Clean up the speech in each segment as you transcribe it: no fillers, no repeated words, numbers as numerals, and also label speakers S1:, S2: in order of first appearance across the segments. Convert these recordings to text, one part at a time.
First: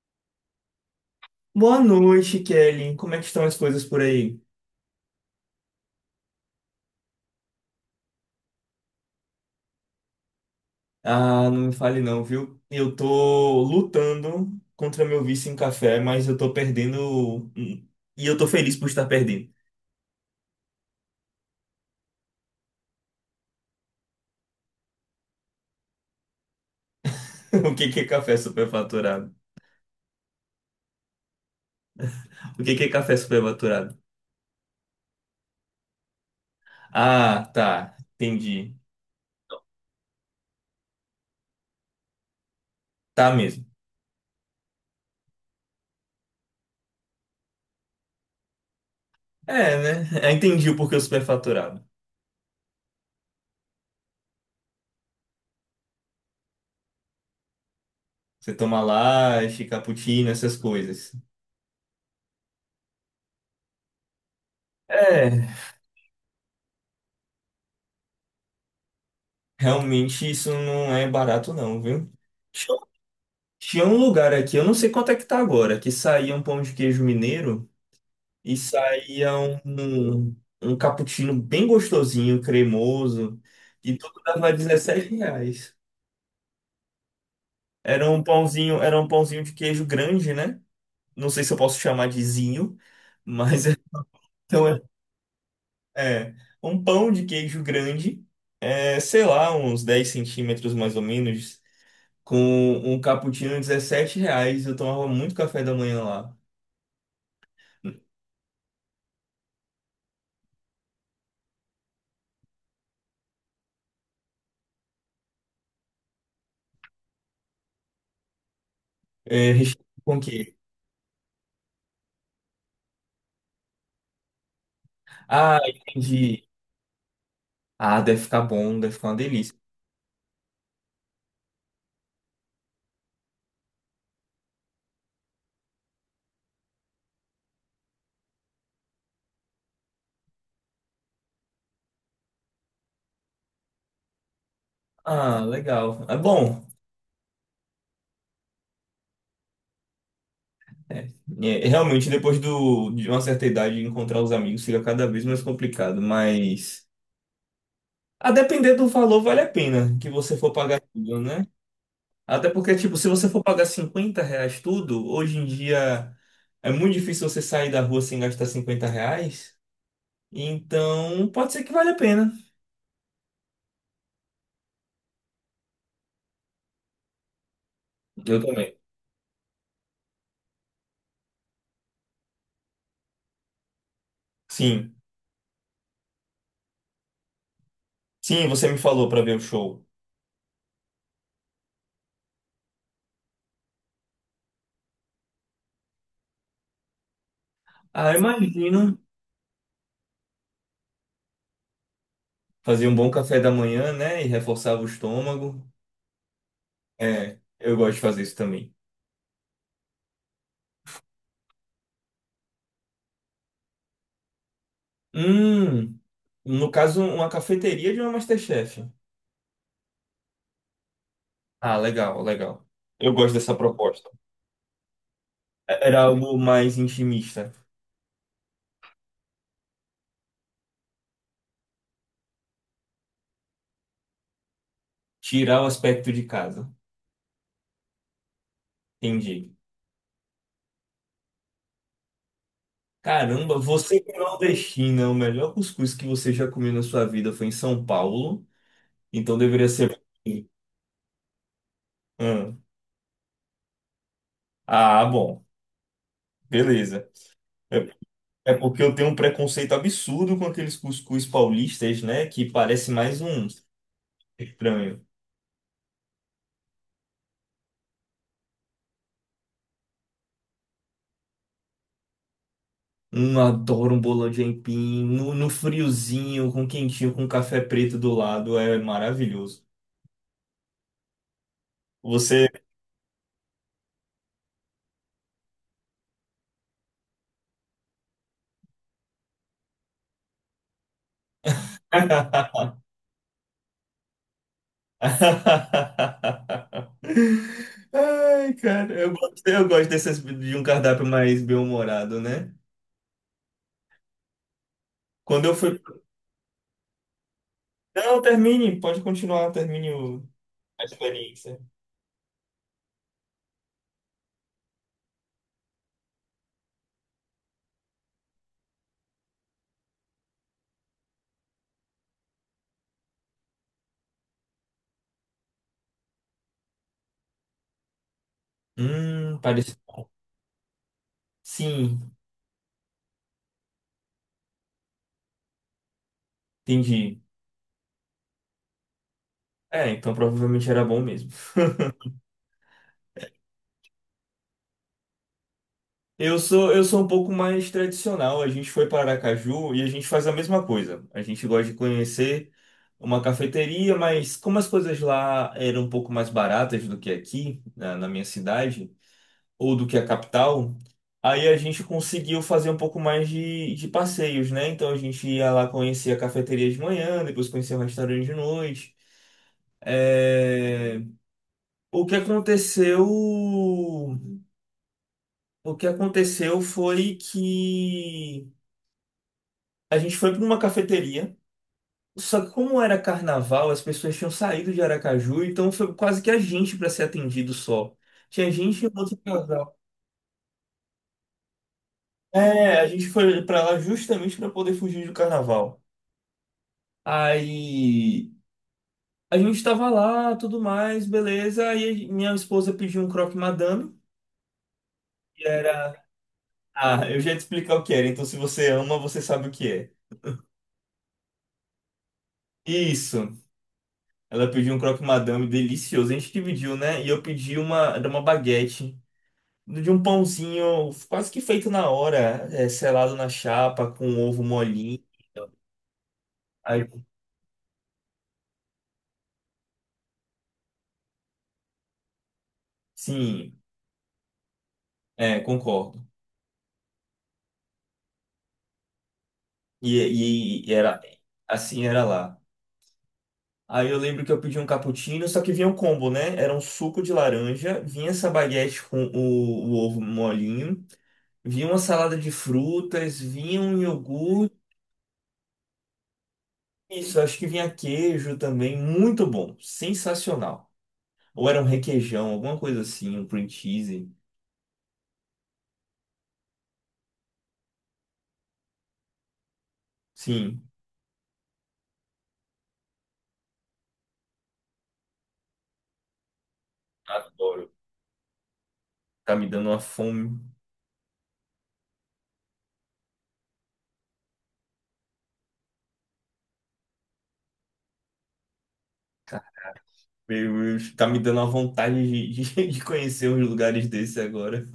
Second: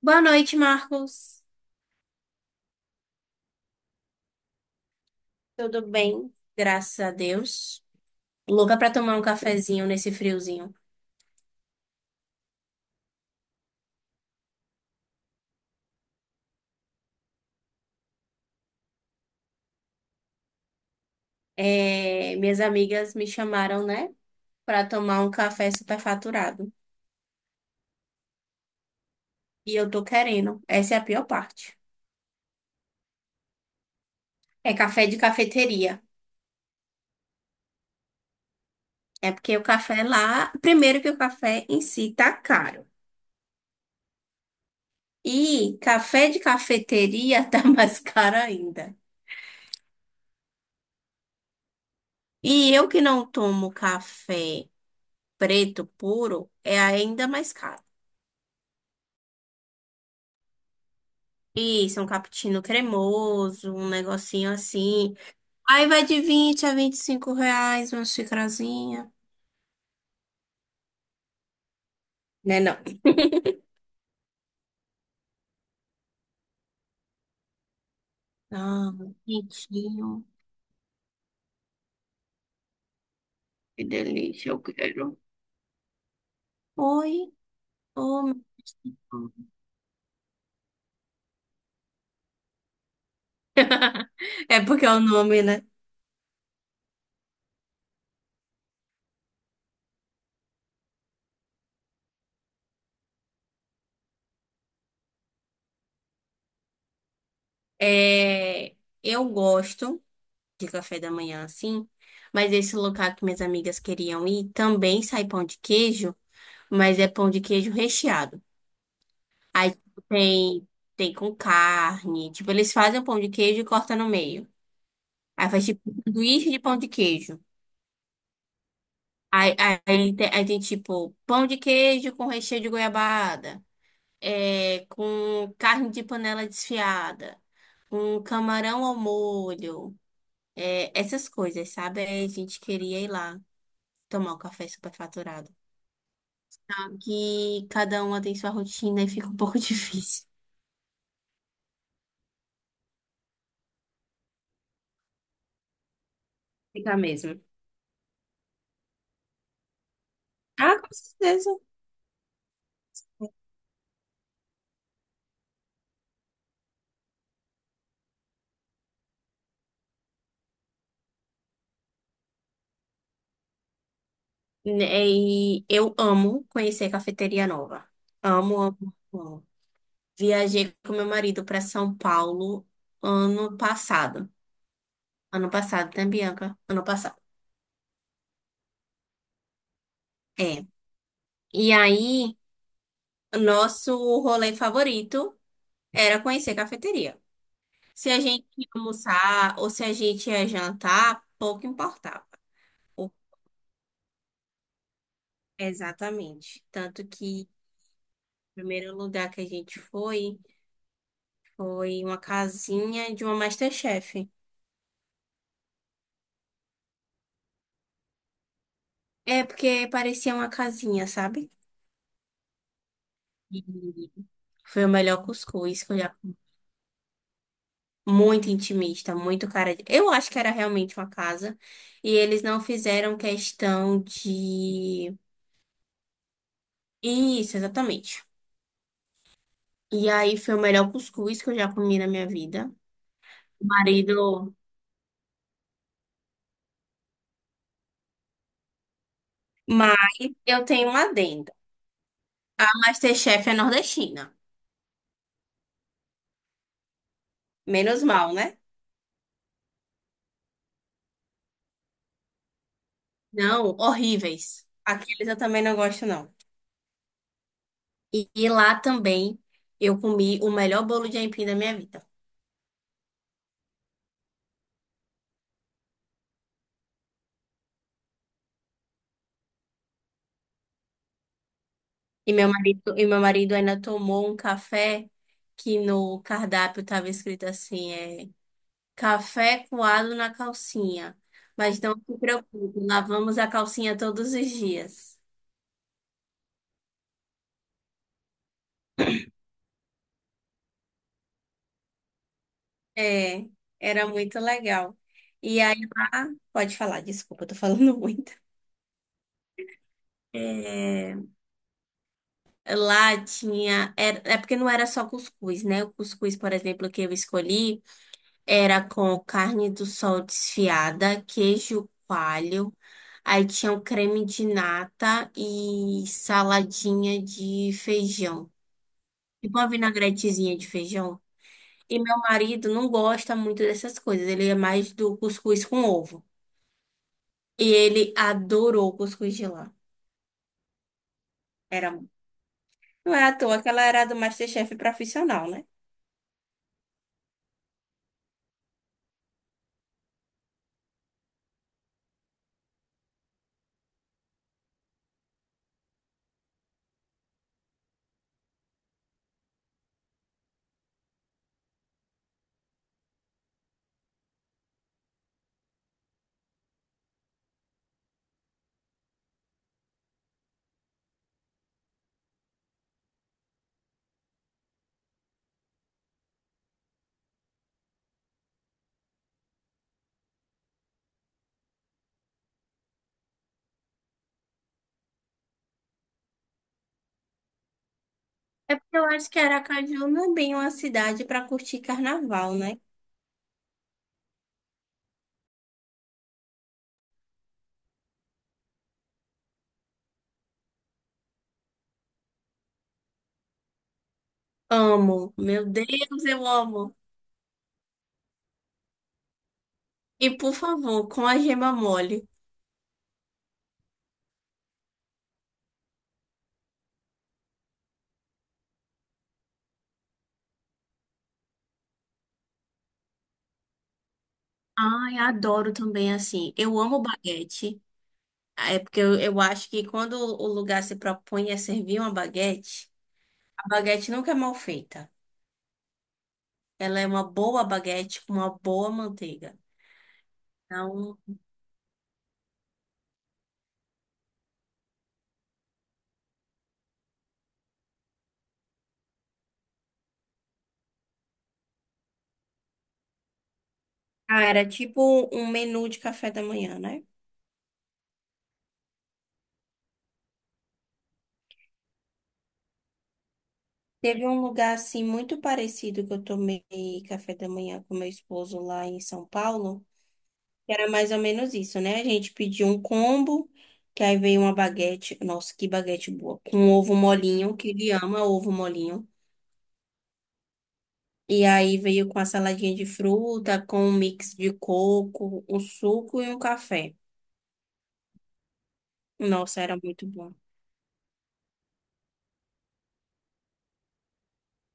S1: Boa noite, Marcos.
S2: Boa noite, Kelly. Como é que estão as coisas por aí?
S1: Tudo bem? Graças a Deus. Louca pra tomar um cafezinho nesse friozinho.
S2: Ah, não me fale não, viu? Eu tô lutando contra meu vício em café, mas eu tô perdendo, hum, e eu tô feliz por estar perdendo.
S1: É, minhas amigas me chamaram, né, pra tomar um café superfaturado.
S2: O que que é café superfaturado?
S1: E eu tô querendo. Essa é a pior parte.
S2: O que que é café superfaturado?
S1: É café de cafeteria.
S2: Ah, tá. Entendi.
S1: É porque o café lá, primeiro que o café em si tá caro.
S2: Tá mesmo.
S1: E café de cafeteria tá mais caro ainda.
S2: É, né? Eu entendi o porquê o superfaturado.
S1: E eu que não tomo café preto puro, é ainda mais caro.
S2: Você toma latte, cappuccino, essas coisas.
S1: Isso, um cappuccino cremoso, um negocinho assim.
S2: É,
S1: Aí vai de R$ 20 a R$ 25 uma xicrazinha.
S2: realmente isso não é barato não, viu?
S1: Né, não?
S2: Tinha um lugar aqui, eu não sei quanto é que tá agora, que saía um pão de queijo mineiro e
S1: Ah,
S2: saía
S1: quentinho.
S2: um, um cappuccino bem gostosinho, cremoso,
S1: Que
S2: e tudo
S1: delícia,
S2: dava
S1: eu
S2: 17
S1: quero.
S2: reais.
S1: Oi, ô.
S2: Era um pãozinho de queijo grande, né? Não sei se eu posso chamar de zinho, mas
S1: É
S2: então
S1: porque é o nome, né?
S2: é, é, um pão de queijo grande, é, sei lá, uns 10 centímetros mais ou menos, com um cappuccino de 17 reais. Eu tomava muito café da manhã lá.
S1: É, eu gosto de café da manhã assim, mas esse local que minhas amigas queriam ir também sai pão de queijo, mas é pão de queijo recheado.
S2: É,
S1: Aí
S2: recheio
S1: tipo,
S2: com o quê?
S1: tem com carne, tipo eles fazem o pão de queijo e cortam no meio. Aí
S2: Ah,
S1: faz tipo um
S2: entendi.
S1: sanduíche de pão de queijo.
S2: Ah, deve ficar bom, deve ficar uma delícia.
S1: Aí tem, tipo pão de queijo com recheio de goiabada, é, com carne de panela desfiada, com camarão ao molho, é, essas coisas, sabe? Aí a gente queria ir lá tomar o café
S2: Ah,
S1: superfaturado.
S2: legal. É bom.
S1: Que cada uma tem sua rotina e fica um pouco difícil.
S2: É, é, realmente, depois do, de uma certa idade, encontrar os amigos fica cada vez mais complicado, mas
S1: Fica mesmo.
S2: a depender do valor, vale a pena que você for pagar
S1: Ah, com
S2: tudo, né?
S1: certeza.
S2: Até porque, tipo, se você for pagar 50 reais tudo, hoje em dia é muito difícil você sair da rua sem gastar 50 reais. Então, pode ser que vale a pena.
S1: E eu amo conhecer cafeteria nova.
S2: Eu
S1: Amo,
S2: também.
S1: amo, amo. Viajei com meu marido para São Paulo ano passado.
S2: Sim.
S1: Ano passado, né, Bianca? Ano passado.
S2: Sim, você me falou para ver o show.
S1: É. E aí, nosso rolê favorito era conhecer cafeteria. Se
S2: Ah,
S1: a gente ia
S2: imagino.
S1: almoçar ou se a gente ia jantar, pouco importava.
S2: Fazia um bom
S1: O
S2: café da manhã, né? E reforçava o estômago.
S1: Exatamente. Tanto
S2: É,
S1: que
S2: eu gosto de fazer isso
S1: o
S2: também.
S1: primeiro lugar que a gente foi foi uma casinha de uma MasterChef.
S2: Hum, no caso, uma cafeteria de uma MasterChef.
S1: É, porque parecia uma casinha, sabe?
S2: Ah, legal, legal. Eu gosto dessa proposta.
S1: E foi o melhor cuscuz
S2: É-
S1: que eu
S2: Era
S1: já comi.
S2: algo mais intimista.
S1: Muito intimista, muito cara de, eu acho que era realmente uma casa. E eles não fizeram questão de.
S2: Tirar o aspecto de casa.
S1: Isso, exatamente.
S2: Entendi.
S1: E aí foi o melhor cuscuz que eu já comi na minha vida.
S2: Caramba, você que é
S1: Marido.
S2: nordestina, o melhor cuscuz que você já comeu na sua vida foi em São Paulo. Então deveria
S1: Mas
S2: ser.
S1: eu tenho uma adenda.
S2: Hum.
S1: A MasterChef é nordestina.
S2: Ah, bom. Beleza. É,
S1: Menos mal,
S2: é
S1: né?
S2: porque eu tenho um preconceito absurdo com aqueles cuscuz paulistas, né? Que parece mais um
S1: Não, horríveis.
S2: estranho.
S1: Aqueles eu também não gosto, não. E lá também eu comi o melhor bolo de aipim da minha vida.
S2: Um adoro um bolão de aipim, no, no friozinho, com quentinho, com café preto do lado, é maravilhoso.
S1: E
S2: Você.
S1: meu marido, e meu marido ainda tomou um café que no cardápio estava escrito assim, café coado na calcinha. Mas não se preocupe, lavamos a calcinha todos os dias.
S2: Ai, cara, eu gosto desses, de um cardápio mais bem-humorado, né?
S1: É, era muito legal.
S2: Quando eu
S1: E aí
S2: fui.
S1: lá, pode falar, desculpa, eu tô falando
S2: Não,
S1: muito.
S2: termine, pode continuar, termine o- a
S1: É,
S2: experiência.
S1: lá tinha. Era, é porque não era só cuscuz, né? O cuscuz, por exemplo, que eu escolhi era com carne do sol desfiada, queijo coalho, aí tinha um creme de nata e saladinha de feijão. Tipo uma
S2: Parece.
S1: vinagretezinha de feijão. E
S2: Sim,
S1: meu marido não gosta muito dessas coisas, ele é mais do cuscuz com ovo.
S2: entendi.
S1: E ele adorou o cuscuz de lá.
S2: É, então provavelmente era bom mesmo.
S1: Era, não é à toa que ela era do MasterChef profissional, né?
S2: Eu sou um pouco mais tradicional. A gente foi para Aracaju e a gente faz a mesma coisa. A gente gosta de conhecer uma cafeteria, mas como as coisas lá eram um pouco mais baratas do que aqui, na minha cidade, ou do que a capital, aí a gente conseguiu fazer um pouco mais de passeios, né? Então a gente ia lá conhecer a cafeteria de manhã, depois conhecer o restaurante de noite. É, o que aconteceu? O que aconteceu foi que a gente foi para uma cafeteria. Só que como era carnaval, as pessoas tinham saído de Aracaju, então foi quase que a gente para ser atendido só. Tinha
S1: É
S2: gente e um
S1: porque eu
S2: outro
S1: acho que
S2: casal.
S1: Aracaju não é bem uma cidade para curtir carnaval, né?
S2: É, a gente foi para lá justamente para poder fugir do carnaval. Aí a gente estava lá, tudo mais, beleza. Aí minha esposa pediu um croque madame,
S1: Amo,
S2: que
S1: meu
S2: era...
S1: Deus, eu amo.
S2: Ah, eu já ia te explicar o que era. Então, se você ama, você sabe o que é.
S1: E por favor, com a gema mole.
S2: Isso. Ela pediu um croque madame delicioso. A gente dividiu, né? E eu pedi uma, era uma baguete de um pãozinho quase que feito na hora, é, selado na chapa, com ovo molinho.
S1: Ai, adoro também assim. Eu
S2: Aí,
S1: amo baguete. É porque eu acho que quando o lugar se propõe a servir uma baguete,
S2: sim,
S1: a baguete nunca é mal feita.
S2: é, concordo.
S1: Ela é uma boa baguete com uma boa manteiga.
S2: E era
S1: Então,
S2: assim era lá. Aí eu lembro que eu pedi um cappuccino, só que vinha um combo, né? Era um suco de laranja, vinha essa baguete com o ovo molinho, vinha uma salada de frutas, vinha um iogurte.
S1: cara, tipo um menu de café da manhã, né?
S2: Isso, acho que vinha queijo também, muito bom, sensacional. Ou era um requeijão, alguma coisa assim, um cream cheese.
S1: Teve um lugar assim muito parecido que eu tomei café da manhã com meu esposo lá em São Paulo,
S2: Sim,
S1: que era mais ou menos isso, né? A gente pediu um combo, que aí veio uma baguete, nossa, que baguete boa, com ovo molinho, que
S2: adoro.
S1: ele ama ovo molinho.
S2: Tá me dando uma fome.
S1: E aí veio com a saladinha de fruta, com um mix de coco, um suco e um café.
S2: Cara,
S1: Nossa, era muito bom.
S2: meu Deus, tá me dando uma vontade de, de conhecer uns lugares desses agora.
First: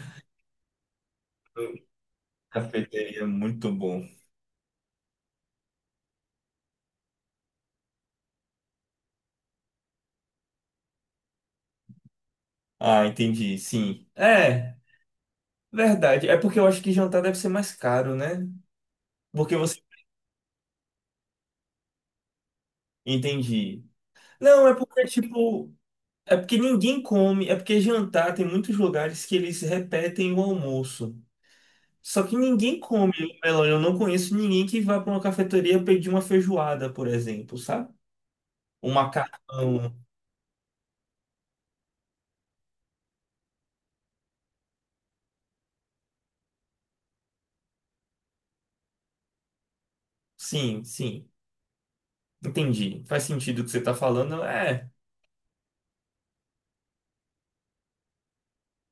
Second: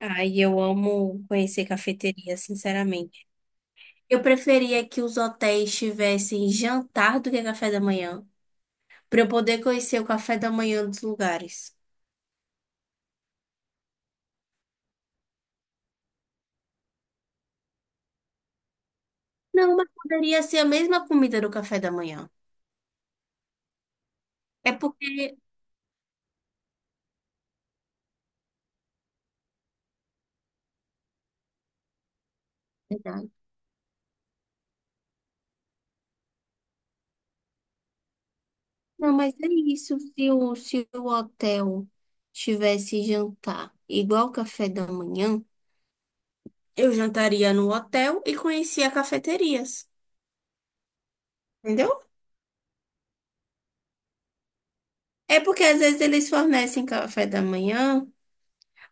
S1: Ai, eu amo conhecer cafeteria,
S2: Cafeteria,
S1: sinceramente.
S2: muito bom.
S1: Eu preferia que os hotéis tivessem jantar do que café da manhã, para eu poder conhecer o café da manhã dos lugares.
S2: Ah, entendi, sim. É, verdade. É porque eu acho que jantar deve ser mais caro, né? Porque
S1: Não,
S2: você.
S1: mas poderia ser a mesma comida do café da manhã.
S2: Entendi. Não,
S1: É
S2: é porque,
S1: porque.
S2: tipo. É porque ninguém come, é porque jantar tem muitos lugares que eles repetem o almoço. Só que ninguém come
S1: Verdade.
S2: melão. Eu não conheço ninguém que vá para uma cafeteria pedir uma feijoada, por exemplo, sabe? Um
S1: Não, mas é
S2: macarrão.
S1: isso. Se o hotel tivesse jantar igual o café da manhã, eu jantaria no hotel e conhecia cafeterias.
S2: Sim, sim.
S1: Entendeu?
S2: Entendi. Faz sentido o que você está falando. É,
S1: É porque às vezes eles fornecem café da manhã,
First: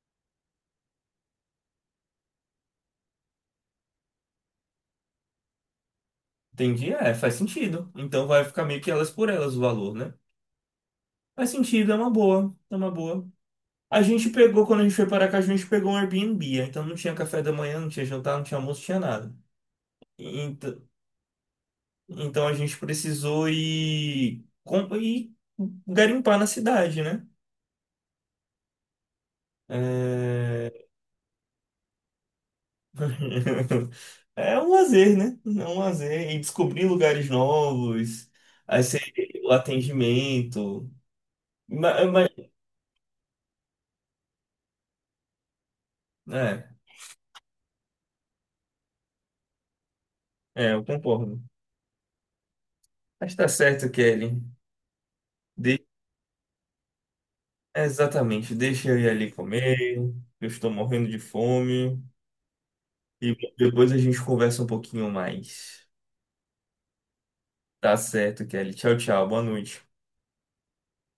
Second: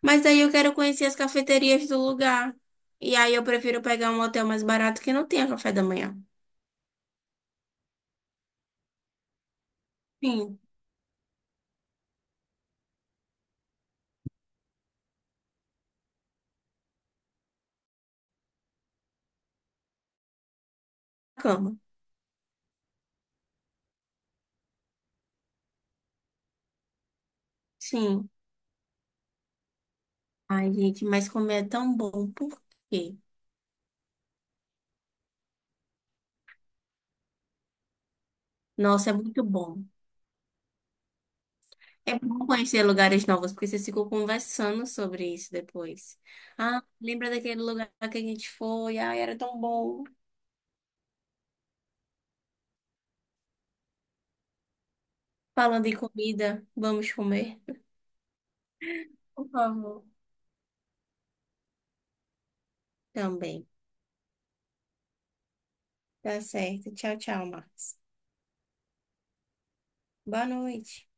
S1: mas aí eu quero conhecer as cafeterias do lugar. E aí eu prefiro pegar um hotel mais barato que não tenha café da manhã.
S2: entendi. É, faz sentido. Então vai ficar meio que elas por elas o valor, né?
S1: Sim,
S2: Faz sentido, é uma boa. É uma boa. A gente pegou, quando a gente foi para cá, a gente pegou um Airbnb. Então não tinha café da manhã, não tinha jantar, não tinha almoço, não tinha nada. Ent-
S1: cama.
S2: Então a gente precisou ir, com- ir garimpar na cidade, né?
S1: Sim.
S2: É...
S1: Ai, gente, mas comer é tão bom. Por quê?
S2: é um lazer, né? É um lazer. E descobrir lugares novos, aí você-
S1: Nossa, é muito
S2: o
S1: bom.
S2: atendimento. Ma-
S1: É
S2: ma-
S1: bom conhecer lugares novos, porque vocês ficam conversando sobre isso depois.
S2: é,
S1: Ah, lembra daquele lugar que a gente foi? Ai, era tão bom.
S2: é, eu concordo. Mas tá certo, Kelly. De-
S1: Falando em comida, vamos comer?
S2: Exatamente. Deixa eu ir ali
S1: Por
S2: comer.
S1: favor.
S2: Eu estou morrendo de fome. E
S1: Também.
S2: depois a gente conversa um pouquinho mais.
S1: Tá certo. Tchau, tchau,
S2: Tá
S1: Marcos.
S2: certo, Kelly. Tchau, tchau. Boa noite.
S1: Boa noite.